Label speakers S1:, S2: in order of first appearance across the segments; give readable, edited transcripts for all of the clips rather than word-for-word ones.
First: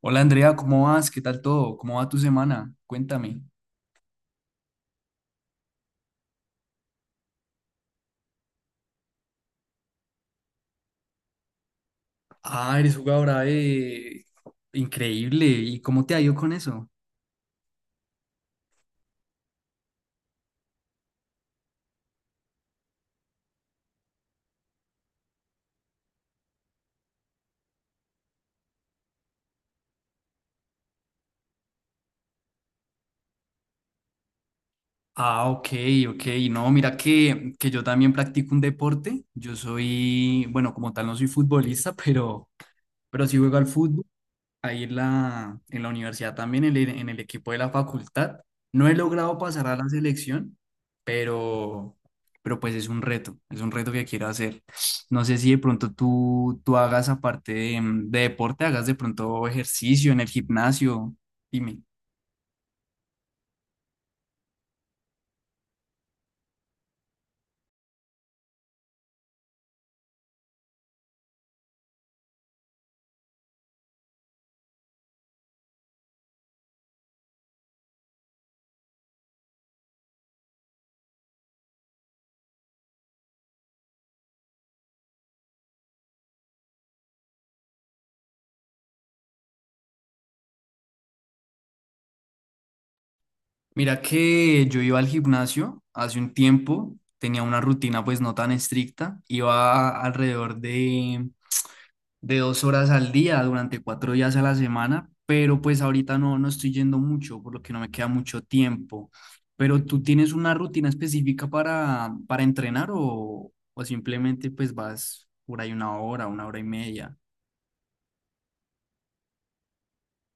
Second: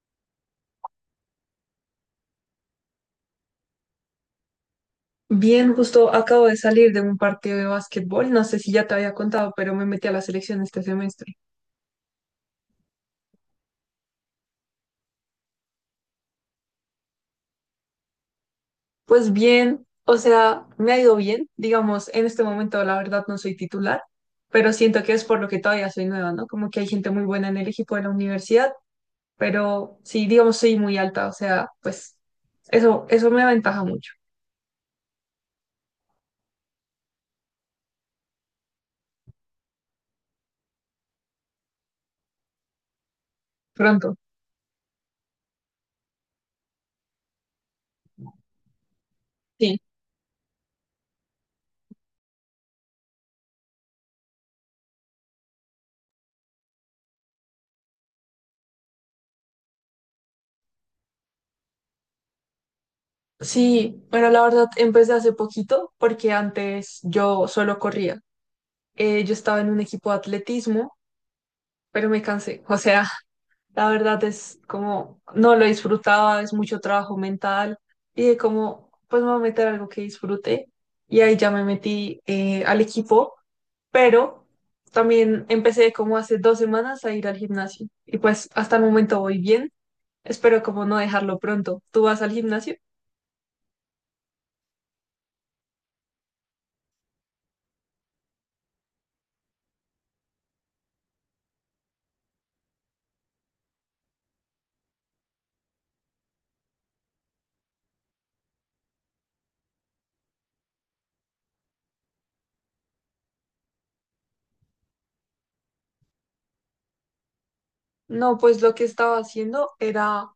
S1: Hola Andrea, ¿cómo vas? ¿Qué tal todo? ¿Cómo va tu semana? Cuéntame.
S2: Bien, justo acabo de salir de un partido de básquetbol, no sé si ya te había contado, pero me metí a la selección este semestre.
S1: Ah, eres jugadora de... Increíble. ¿Y cómo te ha ido con eso?
S2: Pues bien, o sea, me ha ido bien, digamos, en este momento la verdad no soy titular, pero siento que es por lo que todavía soy nueva, ¿no? Como que hay gente muy buena en el equipo de la universidad, pero sí, digamos, soy muy alta, o sea, pues eso me aventaja mucho.
S1: Ah, ok, ok. No, mira que yo también practico un deporte. Yo soy, bueno, como tal no soy futbolista, pero sí juego al fútbol.
S2: Pronto.
S1: Ahí en la universidad también, en el equipo de la facultad. No he logrado pasar a
S2: Sí.
S1: la selección, pero, pero pues es un reto que quiero hacer. No sé si de pronto tú hagas aparte de deporte, hagas de pronto ejercicio en el gimnasio. Dime.
S2: Sí, pero la verdad empecé hace poquito porque antes yo solo corría. Yo estaba en un equipo de atletismo pero me cansé. O sea, la verdad es como, no lo disfrutaba, es mucho trabajo mental. Y de como, pues me voy a meter algo que disfrute. Y ahí ya me metí al equipo, pero también empecé como hace 2 semanas a ir al gimnasio. Y pues hasta el momento voy bien. Espero como no dejarlo pronto. ¿Tú vas al gimnasio?
S1: Mira que yo iba al gimnasio hace un tiempo, tenía una rutina pues no tan estricta, iba alrededor de dos horas al día durante cuatro días a la semana, pero pues ahorita no, no estoy yendo mucho, por lo que no me queda mucho tiempo. Pero tú tienes una rutina específica para entrenar o simplemente pues vas por ahí una hora y media.
S2: No, pues lo que estaba haciendo era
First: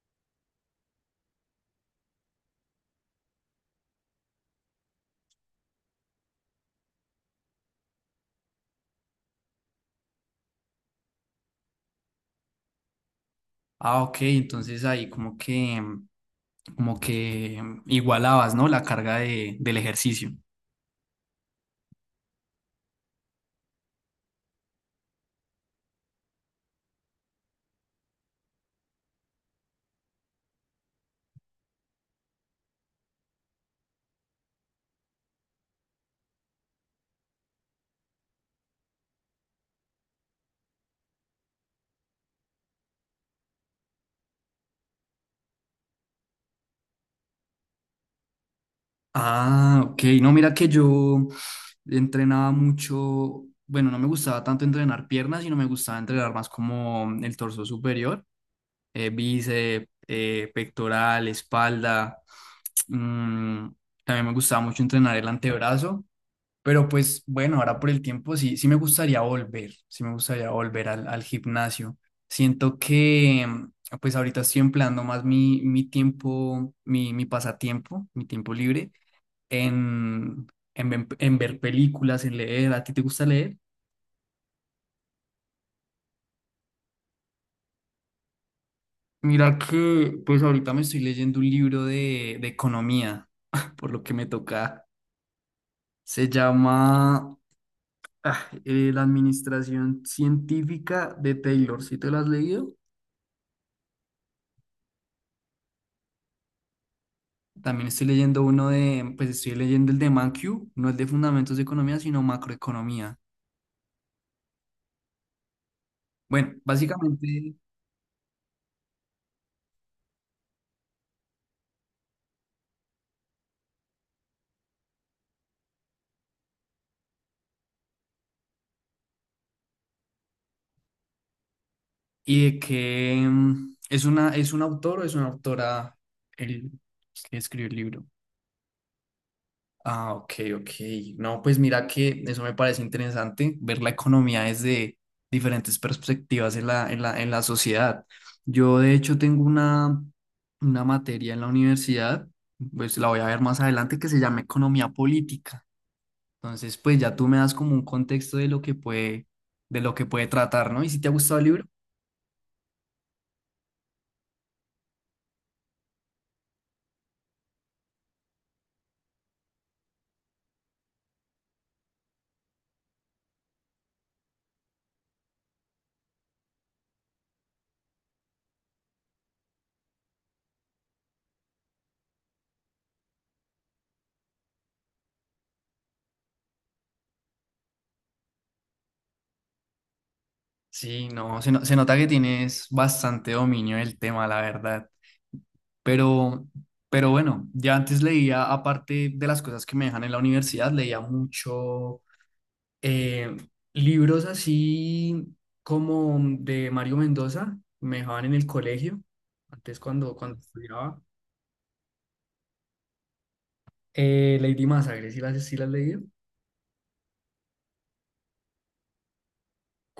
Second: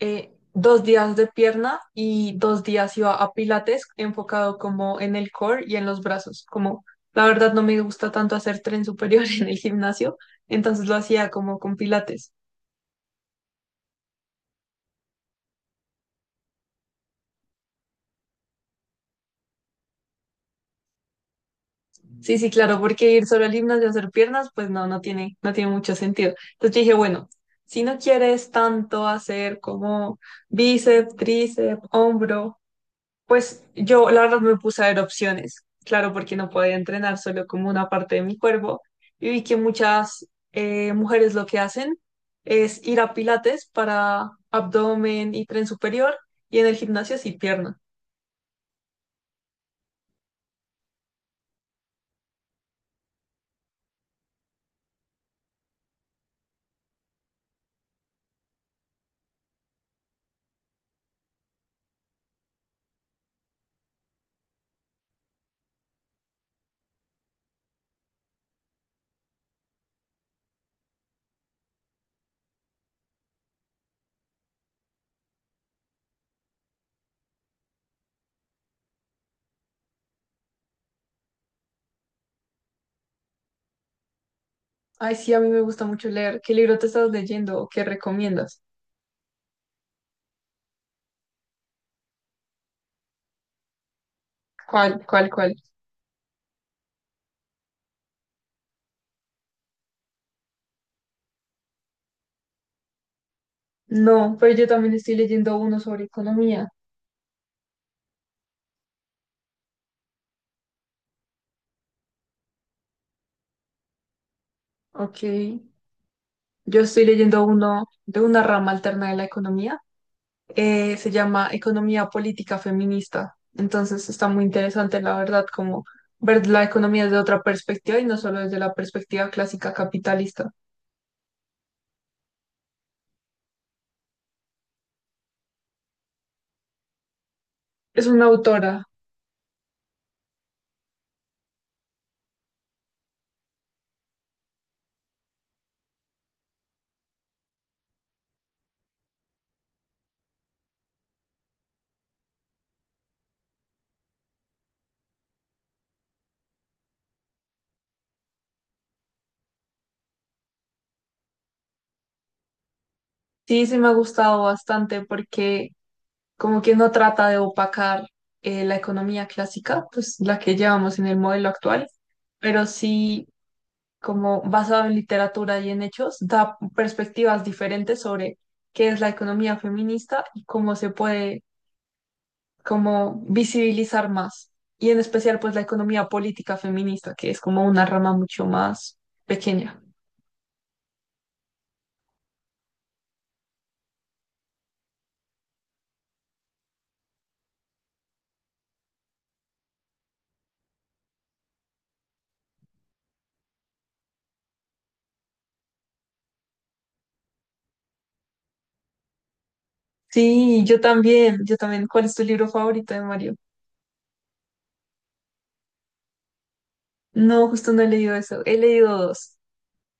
S2: 2 días de pierna y 2 días iba a pilates enfocado como en el core y en los brazos. Como la verdad no me gusta tanto hacer tren superior en el gimnasio, entonces lo hacía como con pilates.
S1: Ah, ok, entonces ahí como que igualabas, ¿no? La carga del ejercicio.
S2: Sí, sí, claro, porque ir solo al gimnasio a hacer piernas, pues no, no tiene mucho sentido. Entonces yo dije, bueno, si no quieres tanto hacer como bíceps, tríceps, hombro, pues yo, la verdad, me puse a ver opciones, claro, porque no podía entrenar solo como una parte de mi cuerpo. Y vi que muchas mujeres lo que hacen es ir a pilates para abdomen y tren superior, y en el gimnasio sí pierna.
S1: Ah, ok. No, mira que yo entrenaba mucho, bueno, no me gustaba tanto entrenar piernas, sino me gustaba entrenar más como el torso superior, bíceps, pectoral, espalda. Mm, También me gustaba mucho entrenar el antebrazo, pero pues bueno, ahora por el tiempo sí, sí me gustaría volver, sí me gustaría volver al gimnasio. Siento que pues ahorita estoy empleando más mi tiempo, mi pasatiempo, mi tiempo libre en, en ver películas, en leer. ¿A ti te gusta leer?
S2: Ay, sí, a mí me gusta mucho leer. ¿Qué libro te estás leyendo o qué recomiendas?
S1: Mira que pues ahorita me estoy leyendo un libro de economía, por lo que me toca.
S2: ¿Cuál, cuál, cuál?
S1: Se llama La Administración Científica de Taylor. ¿Sí te lo has leído?
S2: No, pero yo también estoy leyendo uno sobre economía.
S1: También estoy leyendo uno de, pues estoy leyendo el de ManQ, no el de Fundamentos de Economía, sino Macroeconomía.
S2: Ok,
S1: Bueno,
S2: yo estoy leyendo
S1: básicamente,
S2: uno de una rama alterna de la economía se llama Economía Política Feminista. Entonces está muy interesante, la verdad, como ver la economía desde otra perspectiva y no solo desde la perspectiva clásica capitalista.
S1: y de que es una, es un autor o es una autora el que escribió el libro.
S2: Es una autora.
S1: Ah, ok, ok. No, pues mira que eso me parece interesante, ver la economía desde diferentes perspectivas en la sociedad. Yo de hecho tengo una materia en la universidad, pues la voy a ver más adelante, que se llama economía política. Entonces, pues ya tú me das como un contexto de lo que puede, de lo que puede tratar, ¿no? ¿Y si te ha gustado el libro?
S2: Sí, sí me ha gustado bastante porque como que no trata de opacar la economía clásica, pues la que llevamos en el modelo actual, pero sí como basado en literatura y en hechos, da perspectivas diferentes sobre qué es la economía feminista y cómo se puede como visibilizar más. Y en especial, pues, la economía política feminista, que es como una rama mucho más pequeña.
S1: Sí, no, se nota que tienes bastante dominio del tema, la verdad. Pero, pero bueno, ya antes leía, aparte de las cosas que me dejan en la universidad, leía mucho eh, libros así como de Mario Mendoza, me dejaban en el colegio, antes cuando
S2: Sí, yo
S1: estudiaba.
S2: también, yo también. ¿Cuál es tu libro favorito de Mario?
S1: Lady Masacre, ¿sí las leí?
S2: No, justo no he leído eso. He leído dos.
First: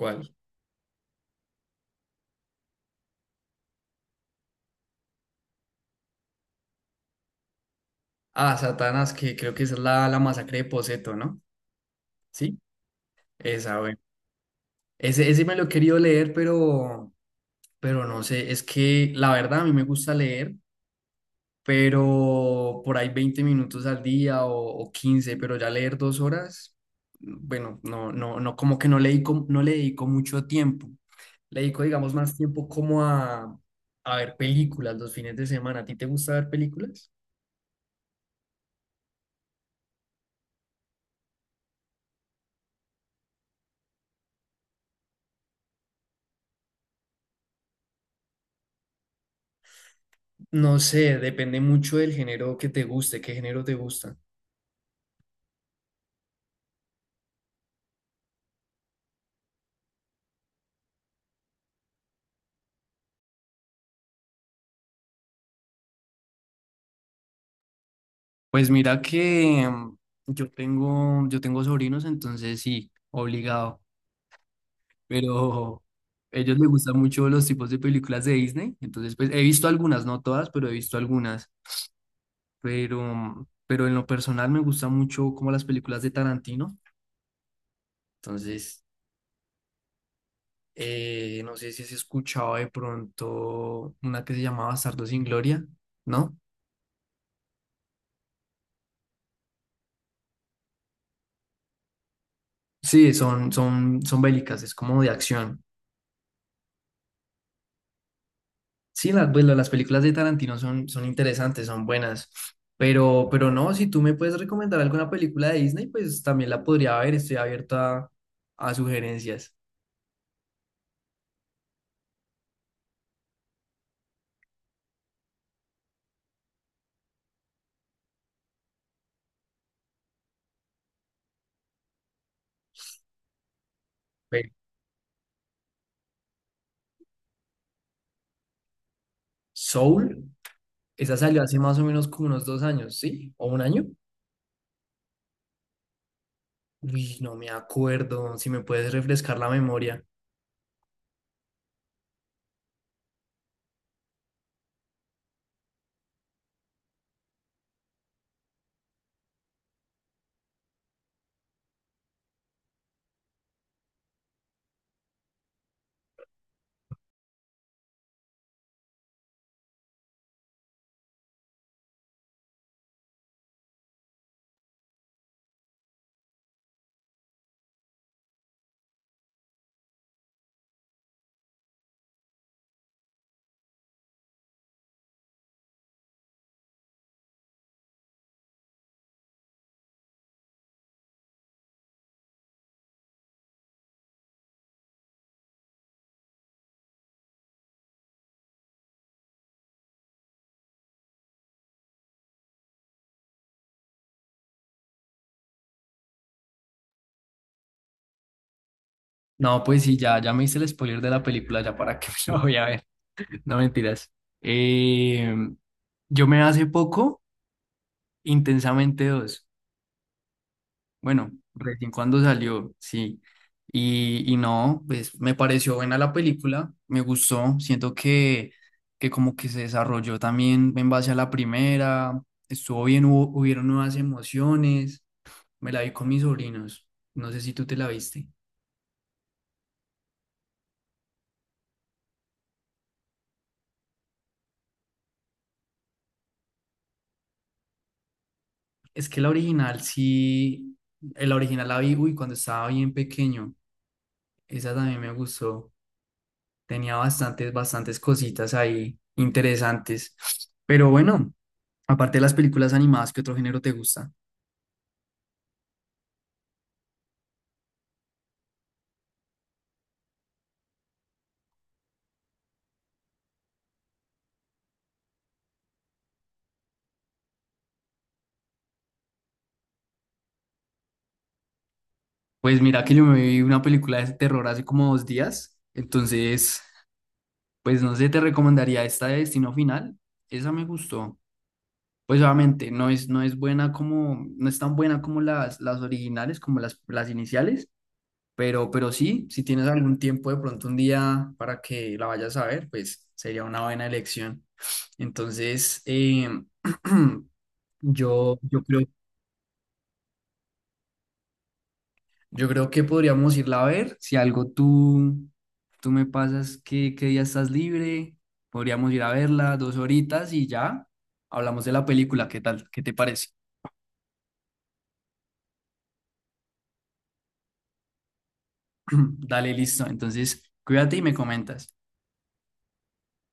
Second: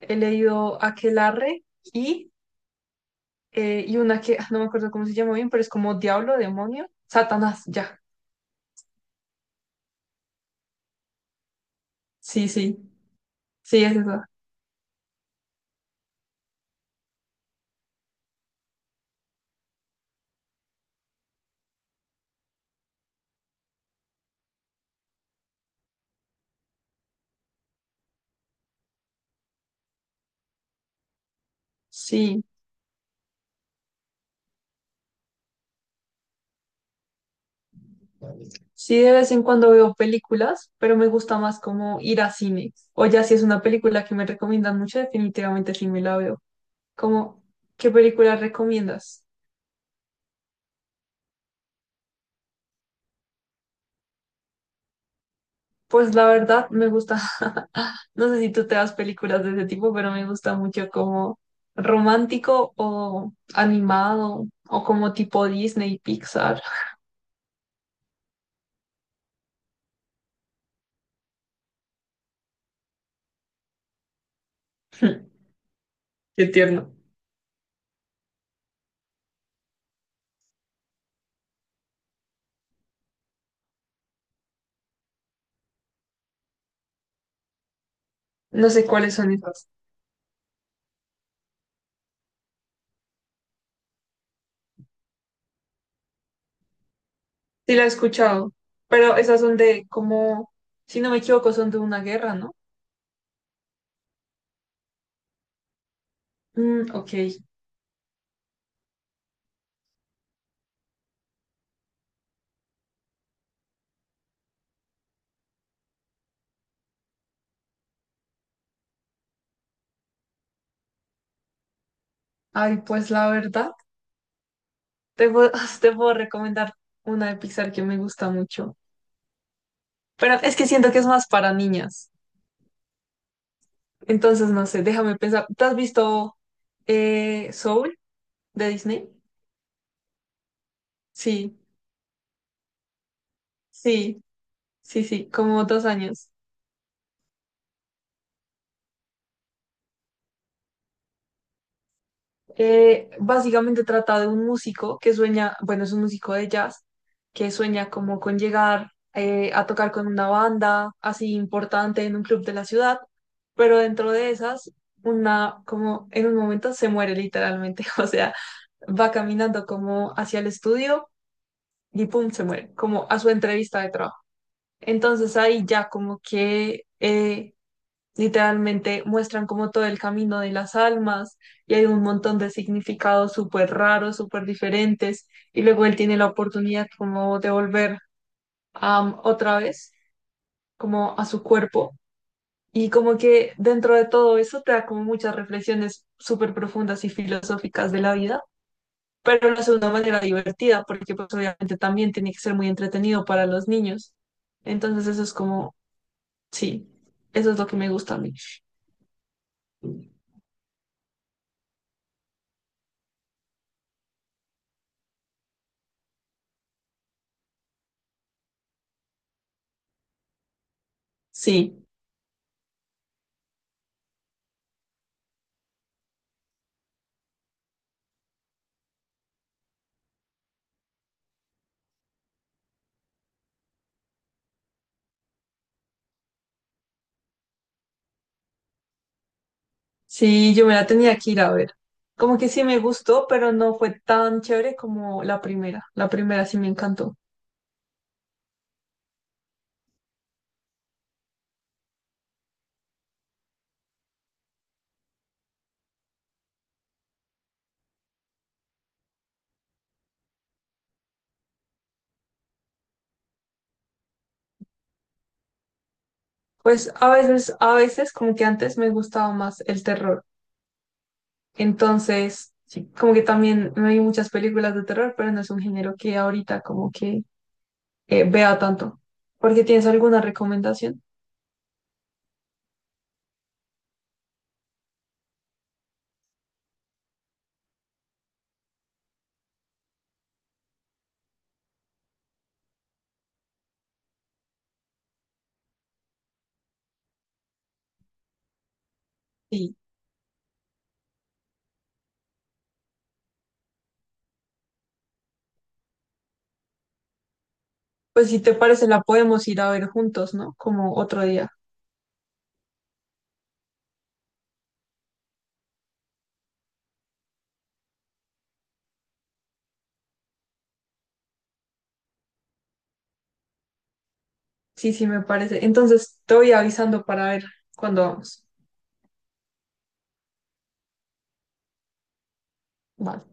S2: He leído Aquelarre y, y una que no me acuerdo cómo se llama bien, pero es como Diablo, Demonio, Satanás, ya.
S1: Ah, Satanás, que creo que esa es la masacre de Poseto, ¿no?
S2: Sí,
S1: Sí,
S2: sí,
S1: esa,
S2: sí, es
S1: bueno.
S2: esa.
S1: Ese me lo he querido leer, pero no sé, es que la verdad a mí me gusta leer pero por ahí 20 minutos al día o 15, pero ya leer dos horas, bueno, no, no, no, como que no le dedico, no le dedico mucho tiempo. Le dedico, digamos, más
S2: Sí.
S1: tiempo como a ver películas los fines de semana. ¿A ti te gusta ver películas?
S2: Sí, de vez en cuando veo películas, pero me gusta más como ir a cine. O ya si es una película que me recomiendan mucho, definitivamente sí me la veo. Como, ¿qué película recomiendas?
S1: No sé, depende mucho del género que te guste, qué género te gusta.
S2: Pues la verdad me gusta, no sé si tú te das películas de ese tipo, pero me gusta mucho como romántico o animado o como tipo Disney, Pixar.
S1: Pues mira que yo tengo sobrinos, entonces sí, obligado. Pero a
S2: Qué
S1: ellos les
S2: tierno.
S1: gustan mucho los tipos de películas de Disney, entonces pues he visto algunas, no todas, pero he visto algunas, pero en lo personal me gusta mucho como las películas de Tarantino,
S2: No
S1: entonces
S2: sé cuáles son esas.
S1: no sé si has escuchado de pronto una que se llamaba Bastardos sin Gloria, ¿no?
S2: Sí la he escuchado, pero esas son de como, si no me equivoco, son de una guerra, ¿no?
S1: Sí, son bélicas, es como de acción.
S2: Mm, ok.
S1: Sí, las, pues, las películas de Tarantino son, son interesantes, son buenas, pero no, si tú me puedes recomendar alguna película de Disney, pues también la podría ver, estoy abierto a sugerencias.
S2: Ay, pues la verdad, te puedo, te puedo recomendar una de Pixar que me gusta mucho. Pero es que siento que es más para niñas. Entonces,
S1: Ve,
S2: no sé, déjame pensar. ¿Te has visto Soul de Disney?
S1: Soul, esa salió
S2: Sí,
S1: hace más o menos como unos dos años, ¿sí? ¿O un año?
S2: sí, sí, sí, como 2 años.
S1: Uy, no me acuerdo, si me puedes refrescar la memoria.
S2: Básicamente trata de un músico que sueña, bueno, es un músico de jazz, que sueña como con llegar a tocar con una banda así importante en un club de la ciudad, pero dentro de esas, una, como en un momento se muere literalmente, o sea, va caminando como hacia el estudio y pum, se muere, como a su entrevista de trabajo. Entonces ahí ya como que literalmente muestran como todo el camino de las almas y hay un montón de significados súper raros, súper diferentes y luego él tiene la oportunidad como de volver otra vez como a su cuerpo y como que dentro de todo eso te da como muchas reflexiones súper profundas y filosóficas de la vida, pero lo hace de una manera divertida porque pues obviamente también tiene que ser muy entretenido para los niños. Entonces eso es como, sí, eso es lo que me gusta a mí.
S1: No, pues sí, ya, ya me hice el spoiler de la película, ya para que me la voy a ver, no mentiras. Eh, yo me hace poco, Intensamente dos. Bueno,
S2: Sí.
S1: recién cuando salió, sí. Y no, pues me pareció buena la película, me gustó, siento que como que se desarrolló también en base a la primera, estuvo bien, hubo, hubieron nuevas emociones, me la vi con mis sobrinos, no sé si tú te la viste.
S2: Sí, yo me la tenía que ir a ver. Como que sí me gustó, pero no fue tan chévere como la primera. La primera sí me encantó.
S1: Es que la original sí, la original la vi, uy, cuando estaba bien pequeño, esa también me gustó. Tenía bastantes, bastantes cositas ahí interesantes. Pero bueno, aparte de las películas animadas, ¿qué otro género te gusta?
S2: Pues a veces como que antes me gustaba más el terror. Entonces, sí, como que también me vi muchas películas de terror, pero no es un género que ahorita como que vea tanto. ¿Porque tienes alguna recomendación?
S1: Pues mira que yo me vi una película de terror hace como dos días. Entonces, pues no sé, te recomendaría esta de Destino Final. Esa me gustó. Pues obviamente no es, no es buena como, no es tan buena como las originales, como las iniciales, pero sí, si tienes
S2: Sí.
S1: algún tiempo de pronto un día para que la vayas a ver, pues sería una buena elección. Entonces,
S2: Pues
S1: yo,
S2: si te
S1: yo creo,
S2: parece, la podemos ir a ver juntos, ¿no? Como otro día.
S1: yo creo que podríamos irla a ver. Si algo tú me pasas que, qué día estás libre, podríamos ir a verla dos horitas y ya hablamos de la película. ¿Qué tal? ¿Qué te parece?
S2: Sí, sí, me parece. Entonces, te voy avisando para ver cuándo vamos.
S1: Dale, listo. Entonces, cuídate y me comentas.
S2: Vale.